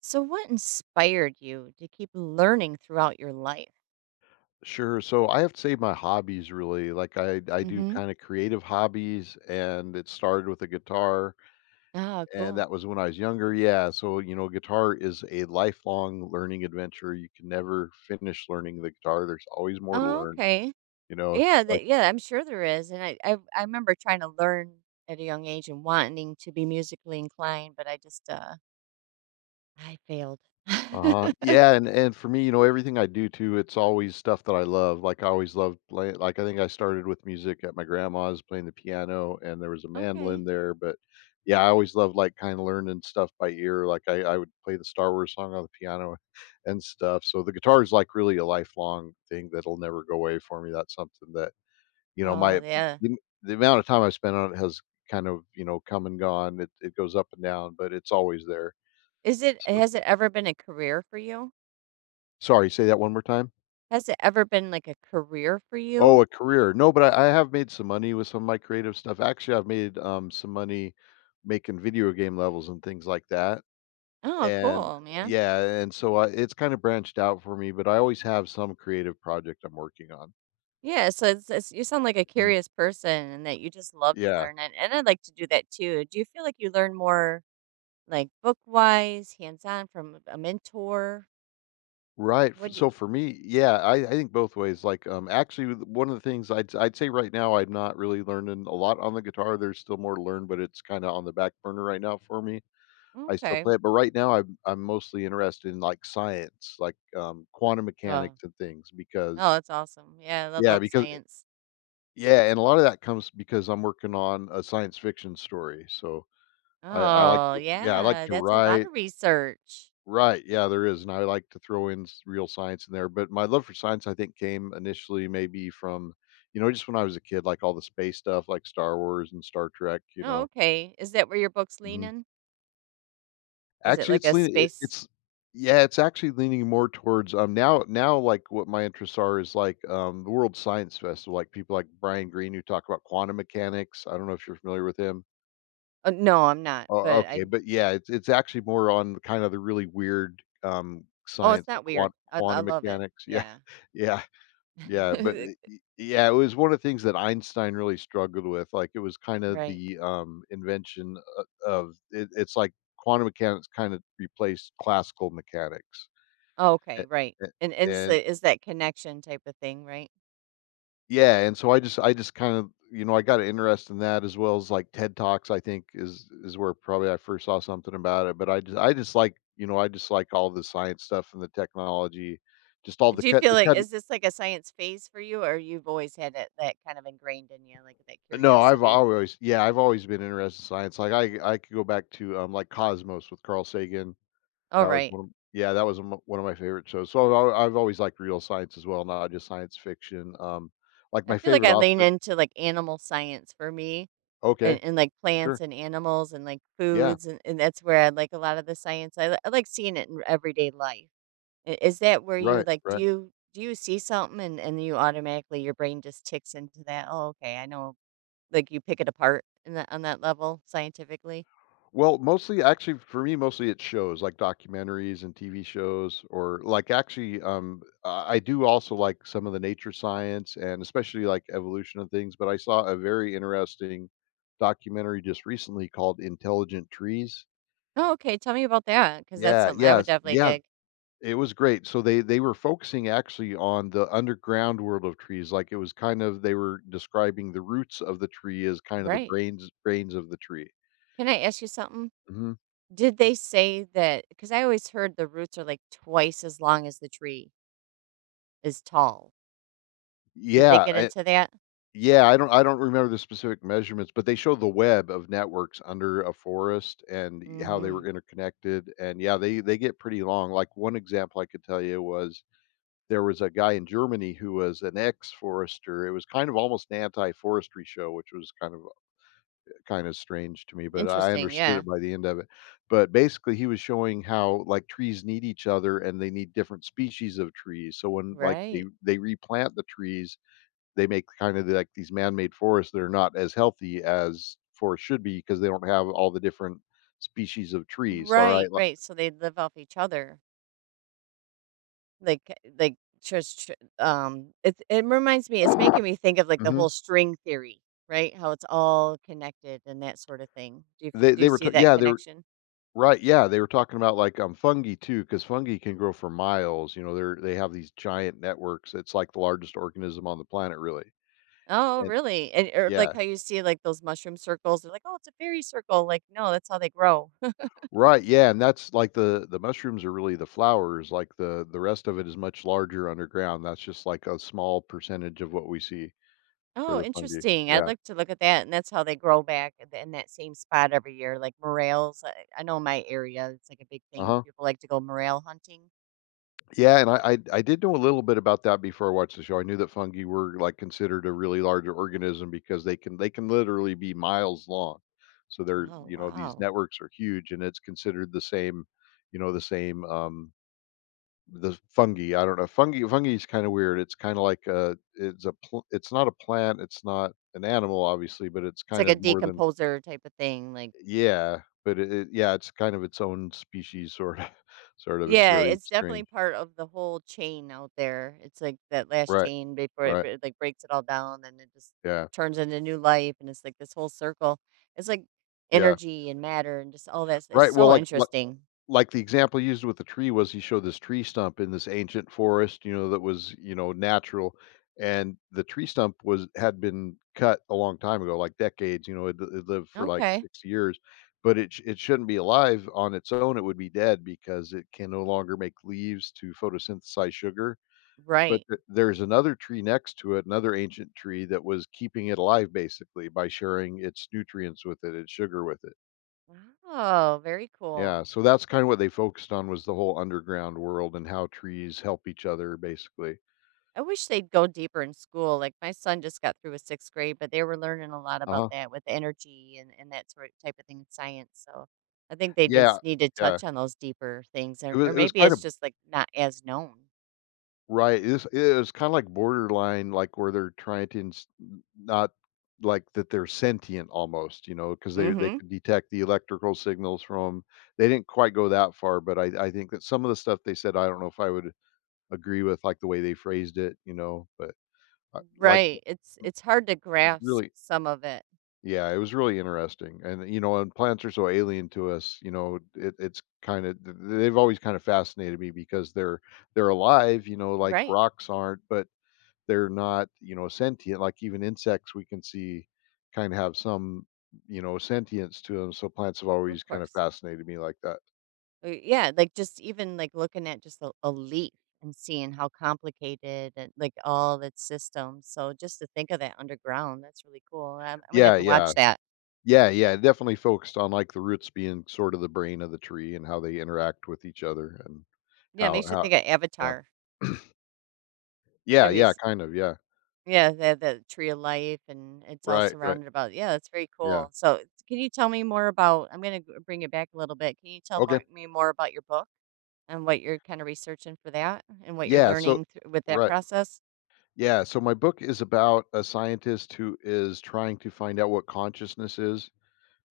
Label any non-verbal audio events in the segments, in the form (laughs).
So, what inspired you to keep learning throughout your life? Sure. So I have to say my hobbies really, like I do Hmm. kind of creative hobbies, and it started with a guitar, Oh, and cool. that was when I was younger. Yeah, so you know, guitar is a lifelong learning adventure. You can never finish learning the guitar. There's always more to Oh, learn, okay. you know. Yeah, So that yeah, I'm sure there is. And I remember trying to learn at a young age and wanting to be musically inclined, but I just I failed. uh-huh. (laughs) Yeah, and for me, you know, everything I do too, it's always stuff that I love. Like I always loved playing, like I think I started with music at my grandma's playing the piano, and there was a Okay. mandolin there, but yeah, I always loved like kind of learning stuff by ear. Like I would play the Star Wars song on the piano (laughs) and stuff. So the guitar is like really a lifelong thing that'll never go away for me. That's something that, you know, Oh, my yeah. the, the amount of time I spent on it has kind of, you know, come and gone. It goes up and down, but it's always there. Is it So has it ever been a career for you? sorry, say that one more time. Has it ever been like a career for you? Oh, a career. No, but I have made some money with some of my creative stuff. Actually, I've made some money making video game levels and things like that. Oh, And cool, man. yeah, and so I, it's kind of branched out for me, but I always have some creative project I'm working on. Yeah, so it's you sound like a Mhm. curious person and that you just love to Yeah, learn it. And I'd like to do that too. Do you feel like you learn more like book wise, hands on from a mentor? right. F- What do So for me, yeah, I think both ways. Like, actually, one of the things I'd say right now, I'm not really learning a lot on the guitar. There's still more to learn, but it's kind of on the back burner right now for me. I still okay. play it, but right now I'm mostly interested in, like, science, like, quantum Oh, mechanics and things because oh, that's awesome. Yeah, I yeah, love because science. yeah, and a lot of that comes because I'm working on a science fiction story. So I like Oh, to yeah, I like yeah, to that's a lot write of research. right, yeah, there is, and I like to throw in s real science in there. But my love for science, I think, came initially maybe from, you know, just when I was a kid, like, all the space stuff, like Star Wars and Star Trek, you Oh, know? okay. Is that where your book's Mhm. leaning? Is it Actually, like it's a leaning it space? it's yeah, it's actually leaning more towards, now, like, what my interests are is, like, the World Science Festival, like, people like Brian Greene, who talk about quantum mechanics. I don't know if you're familiar with him. Oh, no, I'm not, Oh, okay, but yeah, it's actually more on kind of the really weird, oh, it's science, like not weird. I quantum love it. mechanics. Yeah, Yeah. (laughs) yeah. Yeah, but it (laughs) y yeah, it was one of the things that Einstein really struggled with. Like, it was kind of Right. the, invention o of it's like quantum mechanics kind of replaced classical mechanics. Oh, okay, A right. a And it's And a it's that connection type of thing, right? yeah, and so I just kind of you know, I got an interest in that as well as, like, TED Talks, I think is where probably I first saw something about it. But I just like you know, I just like all the science stuff and the technology, just all the Do you feel like cut. is this like a science phase for you, or you've always had that kind of ingrained in you, like that No, I've curiosity? always yeah, I've always been interested in science. Like I could go back to like Cosmos with Carl Sagan. All That was right. one of, yeah, that was one of my favorite shows. So I've, I've always liked real science as well, not just science fiction. Like I my feel like favorite I lean author into like animal science for me okay, and like sure. plants and animals and like Yeah, foods, and that's where I like a lot of the science. I like seeing it in everyday life. Is that where you right, like right. Do you see something, and, you automatically your brain just ticks into that? Oh, okay, I know. Like, you pick it apart in that on that level scientifically? Well, mostly actually for me, mostly it's shows like documentaries and TV shows. Or like actually I do also like some of the nature science, and especially like evolution of things, but I saw a very interesting documentary just recently called Intelligent Trees. Oh, okay, tell me about that, because that's Yeah, something I yeah, would definitely yeah. dig. It was great. So they were focusing actually on the underground world of trees. Like it was kind of they were describing the roots of the tree as kind of the Right. Brains of the tree. Can I ask you something? Hmm. Did they say that? Because I always heard the roots are, like, twice as long as the tree is tall. Did they Yeah. get into that? Yeah, I don't remember the specific measurements, but they show the web of networks under a forest and how they were Mhm. interconnected. And yeah, they get pretty long. Like one example I could tell you was there was a guy in Germany who was an ex-forester. It was kind of almost an anti-forestry show, which was kind of strange to me, but I Interesting, understood yeah. it by the end of it. But basically, he was showing how like trees need each other and they need different species of trees. So when like they Right. they replant the trees, they make kind of like these man-made forests that are not as healthy as forests should be, because they don't have all the different species of trees. All right. Right, Like, right, so they live off each other. Like like just tr it it reminds me it's making me think of, like, the mhm. whole string theory, right? How it's all connected and that sort of thing. Do you They were see t that yeah, they were connection? right. Yeah, they were talking about like fungi too, because fungi can grow for miles. You know, they have these giant networks. It's like the largest organism on the planet, really. Oh, And really? And or like yeah. how you see, like, those mushroom circles, they're like, "Oh, it's a fairy circle." Like, no, that's how they grow. (laughs) Right, yeah, and that's like the mushrooms are really the flowers, like the rest of it is much larger underground. That's just like a small percentage of what we see for Oh, the fungi. interesting. I'd Yeah. like to look at that, and that's how they grow back in in that same spot every year, like morels. I know my area, it's like a big thing. Uh-huh. People like to go morel hunting. Yeah, and I did know a little bit about that before I watched the show. I knew that fungi were, like, considered a really large organism, because they can literally be miles long. So they're Oh, you know, these wow. networks are huge, and it's considered the same you know, the same, the fungi. I don't know. Fungi is kinda weird. It's kinda like a it's a pl it's not a plant, it's not an animal, obviously, but it's It's kind like a of more than decomposer type of thing, like yeah, but it yeah, it's kind of its own species, sorta, (laughs) sort of. It's yeah, very it's definitely strange. part of the whole chain out there. It's like that last Right, chain before it right. Like breaks it all down and it just Yeah, turns into new life and it's like this whole circle. It's like yeah. energy and matter and just all that. It's Right, well, so like what interesting. like the example used with the tree was he showed this tree stump in this ancient forest, you know, that was, you know, natural, and the tree stump was had been cut a long time ago, like decades. You know, it lived for, like, Okay. six years, but it shouldn't be alive on its own, it would be dead because it can no longer make leaves to photosynthesize sugar, but Right. th there's another tree next to it, another ancient tree that was keeping it alive, basically, by sharing its nutrients with it, its sugar with it. Wow, very Yeah, cool. so that's kinda what they focused on, was the whole underground world and how trees help each other basically. I wish they'd go deeper in school. Like my son just got through with sixth grade, but they were learning a lot about Uh-huh. that with energy, and, that sort of type of thing, in science. So I think they Yeah, just need to yeah. touch on those deeper things, It or was it was maybe kind it's of just like not as known. right, it was kinda like borderline, like, where they're trying to ins not like that they're sentient almost, you know, because they Hmm. could detect the electrical signals from they didn't quite go that far, but I think that some of the stuff they said, I don't know if I would agree with, like, the way they phrased it, you know, but, like, Right. It's hard to it's grasp really some of it. yeah, it was really interesting. And, you know, and plants are so alien to us. You know, it it's kinda th they've always kinda fascinated me, because they're alive, you know, like Right. rocks aren't, but they're not, you know, sentient, like even insects we can see kinda have some, you know, sentience to them. So plants have Of always kinda course. fascinated me like that. Yeah. Like just even like looking at just a leaf and seeing how complicated and like all its systems. So just to think of that underground, that's really cool. I'm gonna have Yeah, to watch yeah. that. Yeah, yeah, it definitely focused on, like, the roots being sort of the brain of the tree and how they interact with each other and Yeah, it how makes you how think of yeah. Avatar. Yeah, Have you yeah, s kind of, yeah. Yeah, they have the tree of life, and it's all Right, right. surrounded about yeah, that's very Yeah. cool. So, can you tell me more about I'm gonna bring it back a little bit. Can you tell Okay. more me more about your book and what you're kinda researching for that and what you're Yeah. So, learning thr with that right. process? Yeah. So, my book is about a scientist who is trying to find out what consciousness is,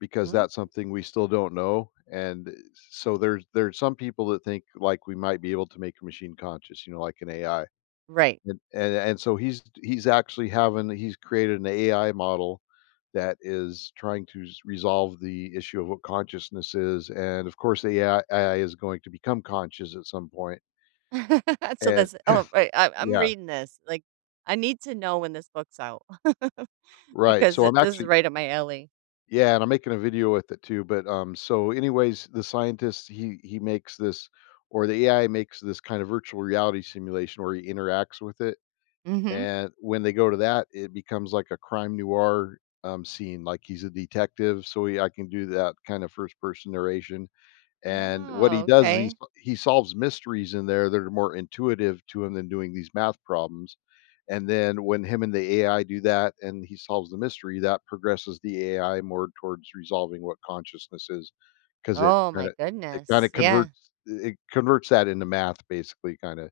because No? that's something we still don't know. And so, there's some people that think like we might be able to make a machine conscious, you know, like an AI. Right. And and so he's actually having he's created an AI model that is trying to resolve the issue of what consciousness is. And of course, the AI is going to become conscious at some point. (laughs) So And that's Oh, right, I'm yeah, reading this, like, I need to know when this book's out. (laughs) right, Because so it I'm this is actually right up my alley. yeah, and I'm making a video with it too, but, so anyways, the scientist, he makes this or the AI makes this kind of virtual reality simulation where he interacts with it, Mhm. and when they go to that, it becomes like a crime noir, scene. Like he's a detective, so he I can do that kind of first person narration. And what Oh, he does is okay. he solves mysteries in there that are more intuitive to him than doing these math problems. And then when him and the AI do that and he solves the mystery, that progresses the AI more towards resolving what consciousness is, because it Oh my kinda it kinda goodness. Yeah. converts it converts that into math basically, kinda.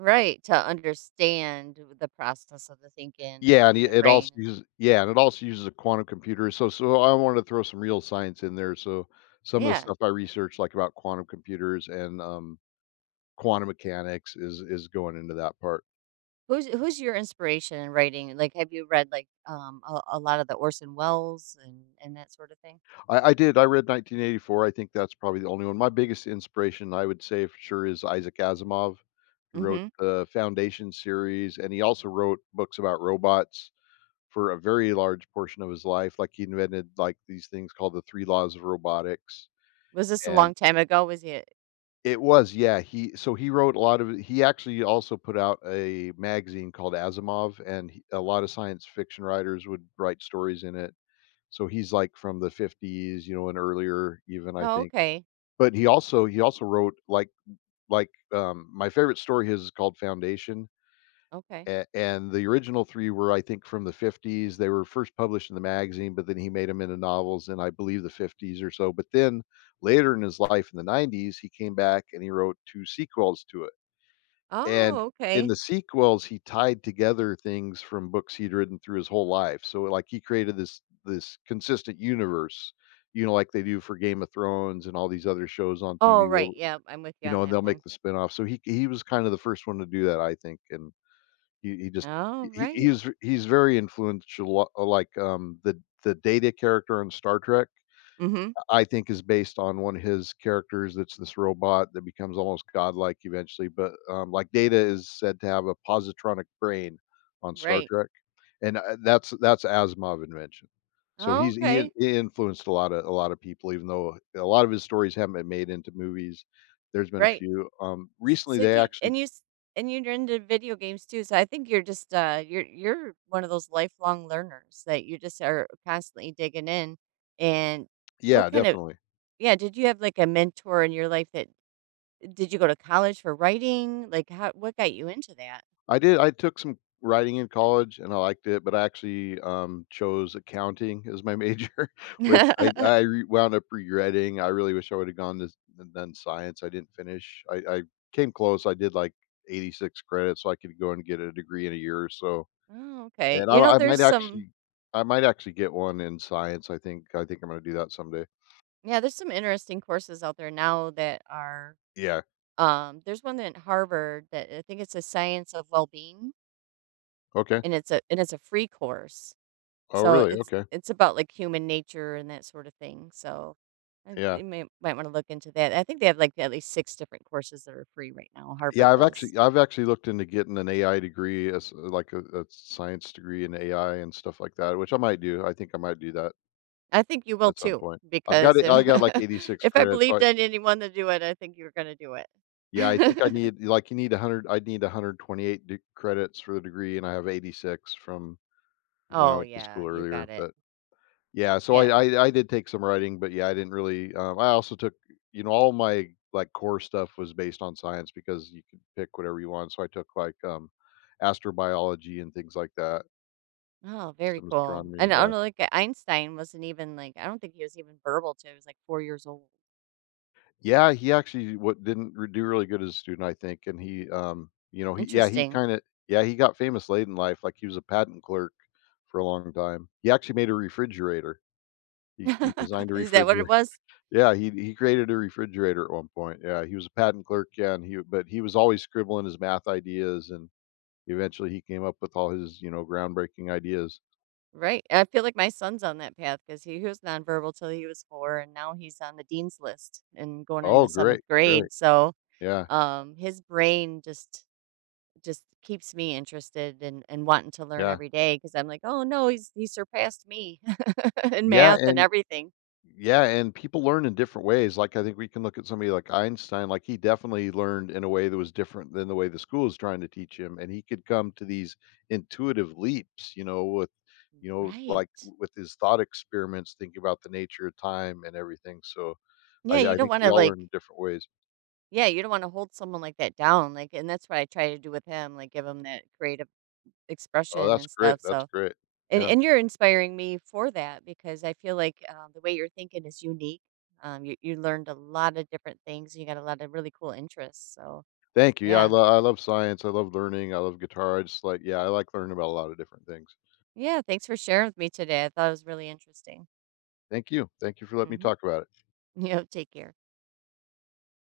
Right, to understand the process of the thinking of the Yeah, and it human it also brain, and uses a quantum computer. So I wanted to throw some real science in there. So some of the yeah. stuff I researched, like, about quantum computers Quantum mechanics is going into that part. Who's your inspiration in writing? Like, have you read, like, a lot of the Orson Welles and that sort of thing? I read 1984, I think that's probably the only one. My biggest inspiration, I would say for sure, is Isaac Asimov, who wrote Mhm. the Foundation series, and he also wrote books about robots for a very large portion of his life. He invented, like, these things called the 3 laws of robotics, Was this a and long time ago? Was it it was yeah, he so he wrote a lot of he actually also put out a magazine called Asimov, and he a lot of science fiction writers would write stories in it. So he's like from the 50s, you know, and earlier even I oh, think. okay, But he also wrote like my favorite story his is called Foundation. okay. And the original three were, I think, from the 50s. They were first published in the magazine, but then he made them into novels in, I believe, the 50s or so. But then later in his life in the 90s, he came back and he wrote two sequels to it. And Oh, in okay. the sequels, he tied together things from books he'd written through his whole life. So like he created this consistent universe, you know, like they do for Game of Thrones and all these other shows on Oh, TV where right, yeah, I'm with you on and that they'll make one. the spinoff. So he was kind of the first one to do that, I think. And he just Oh, he, right. He's very influential, like the Data character on Star Trek Mhm. I think is based on one of his characters, that's this robot that becomes almost godlike eventually. But, like, Data is said to have a positronic brain on Star Right. Trek, and that's Asimov's invention. So he's he in Okay. he influenced a lot of people, even though a lot of his stories haven't been made into movies. There's been a Right. few, S recently So they you actually. and you s and you're into video games too, so I think you're just, you're one of those lifelong learners that you just are constantly digging in, and what Yeah, kind of definitely. yeah, did you have, like, a mentor in your life that did you go to college for writing? Like, how what got you into that? I took some writing in college and I liked it, but I actually, chose accounting as my major, (laughs) which I (laughs) re wound up regretting. I really wish I would've gone to s and done science. I didn't finish. I came close. I did, like, 86 credits, so I could go and get a degree in a year or so, Oh, okay. and You know, there's some I might actually get one in science. I think I'm gonna do that someday. Yeah, there's some interesting courses out there now that are, Yeah. There's one at Harvard that I think it's a science of well-being, Okay. And it's a free course. Oh, So really? Okay. it's about, like, human nature and that sort of thing, so, Yeah. you may might wanna look into that. I think they have, like, at least 6 different courses that are free right now, Harvard does. I've actually looked into getting an AI degree as like a science degree in AI and stuff like that, which I might do. I think I might do that I think you will at some too, point. I've got because it. if I got like (laughs) 86 if I credits. So believed in anyone to do it, I think you're gonna do it. yeah, I think I (laughs) need like you need 100. I need 128 credits for the degree, and I have 86 from when I Oh, went to yeah, school you earlier. got it. But yeah, so I Yeah. I I did take some writing, but yeah, I didn't really, I also took all my, like, core stuff was based on science because you could pick whatever you want, so I took, like, astrobiology and things like that, Oh, very some cool. astronomy, And I don't yeah. know, like, Einstein wasn't even, like, I don't think he was even verbal till he was, like, 4 years old. Yeah, he actually what didn't re do really good as a student, I think, and he, you know, he yeah, he Interesting. kinda yeah, he got famous late in life. Like, he was a patent clerk for a long time. He actually made a refrigerator. He designed (laughs) a Is that what it refrigerator. was? Yeah, he created a refrigerator at one point. Yeah, he was a patent clerk, yeah, and he but he was always scribbling his math ideas, and eventually he came up with all his, you know, groundbreaking ideas. Right. I feel like my son's on that path because he was nonverbal till he was four, and now he's on the dean's list and going Oh, into seventh great, grade. great. So Yeah, his brain just keeps me interested and wanting to learn yeah. every day because I'm like, oh no, he surpassed me (laughs) in Yeah, math and and everything. yeah, and people learn in different ways. Like, I think we can look at somebody like Einstein, like, he definitely learned in a way that was different than the way the school is trying to teach him, and he could come to these intuitive leaps, you know, with you know, like, Right. with his thought experiments, thinking about the nature of time and everything. So I Yeah, you don't think want we to all like. learn in different ways. Yeah, you don't want to hold someone like that down. Like, and that's what I try to do with him. Like, give him that creative Oh, expression that's and great, stuff. that's So great. And Yeah. and you're inspiring me for that because I feel like, the way you're thinking is unique. You you learned a lot of different things, and you got a lot of really cool interests, so Thank you. Yeah, yeah. I love science, I love learning, I love guitar, I just like I like learning about a lot of different things. Yeah, thanks for sharing with me today. I thought it was really interesting. Thank you. Thank you for letting me Mhm. talk about it. (laughs) You know, take care.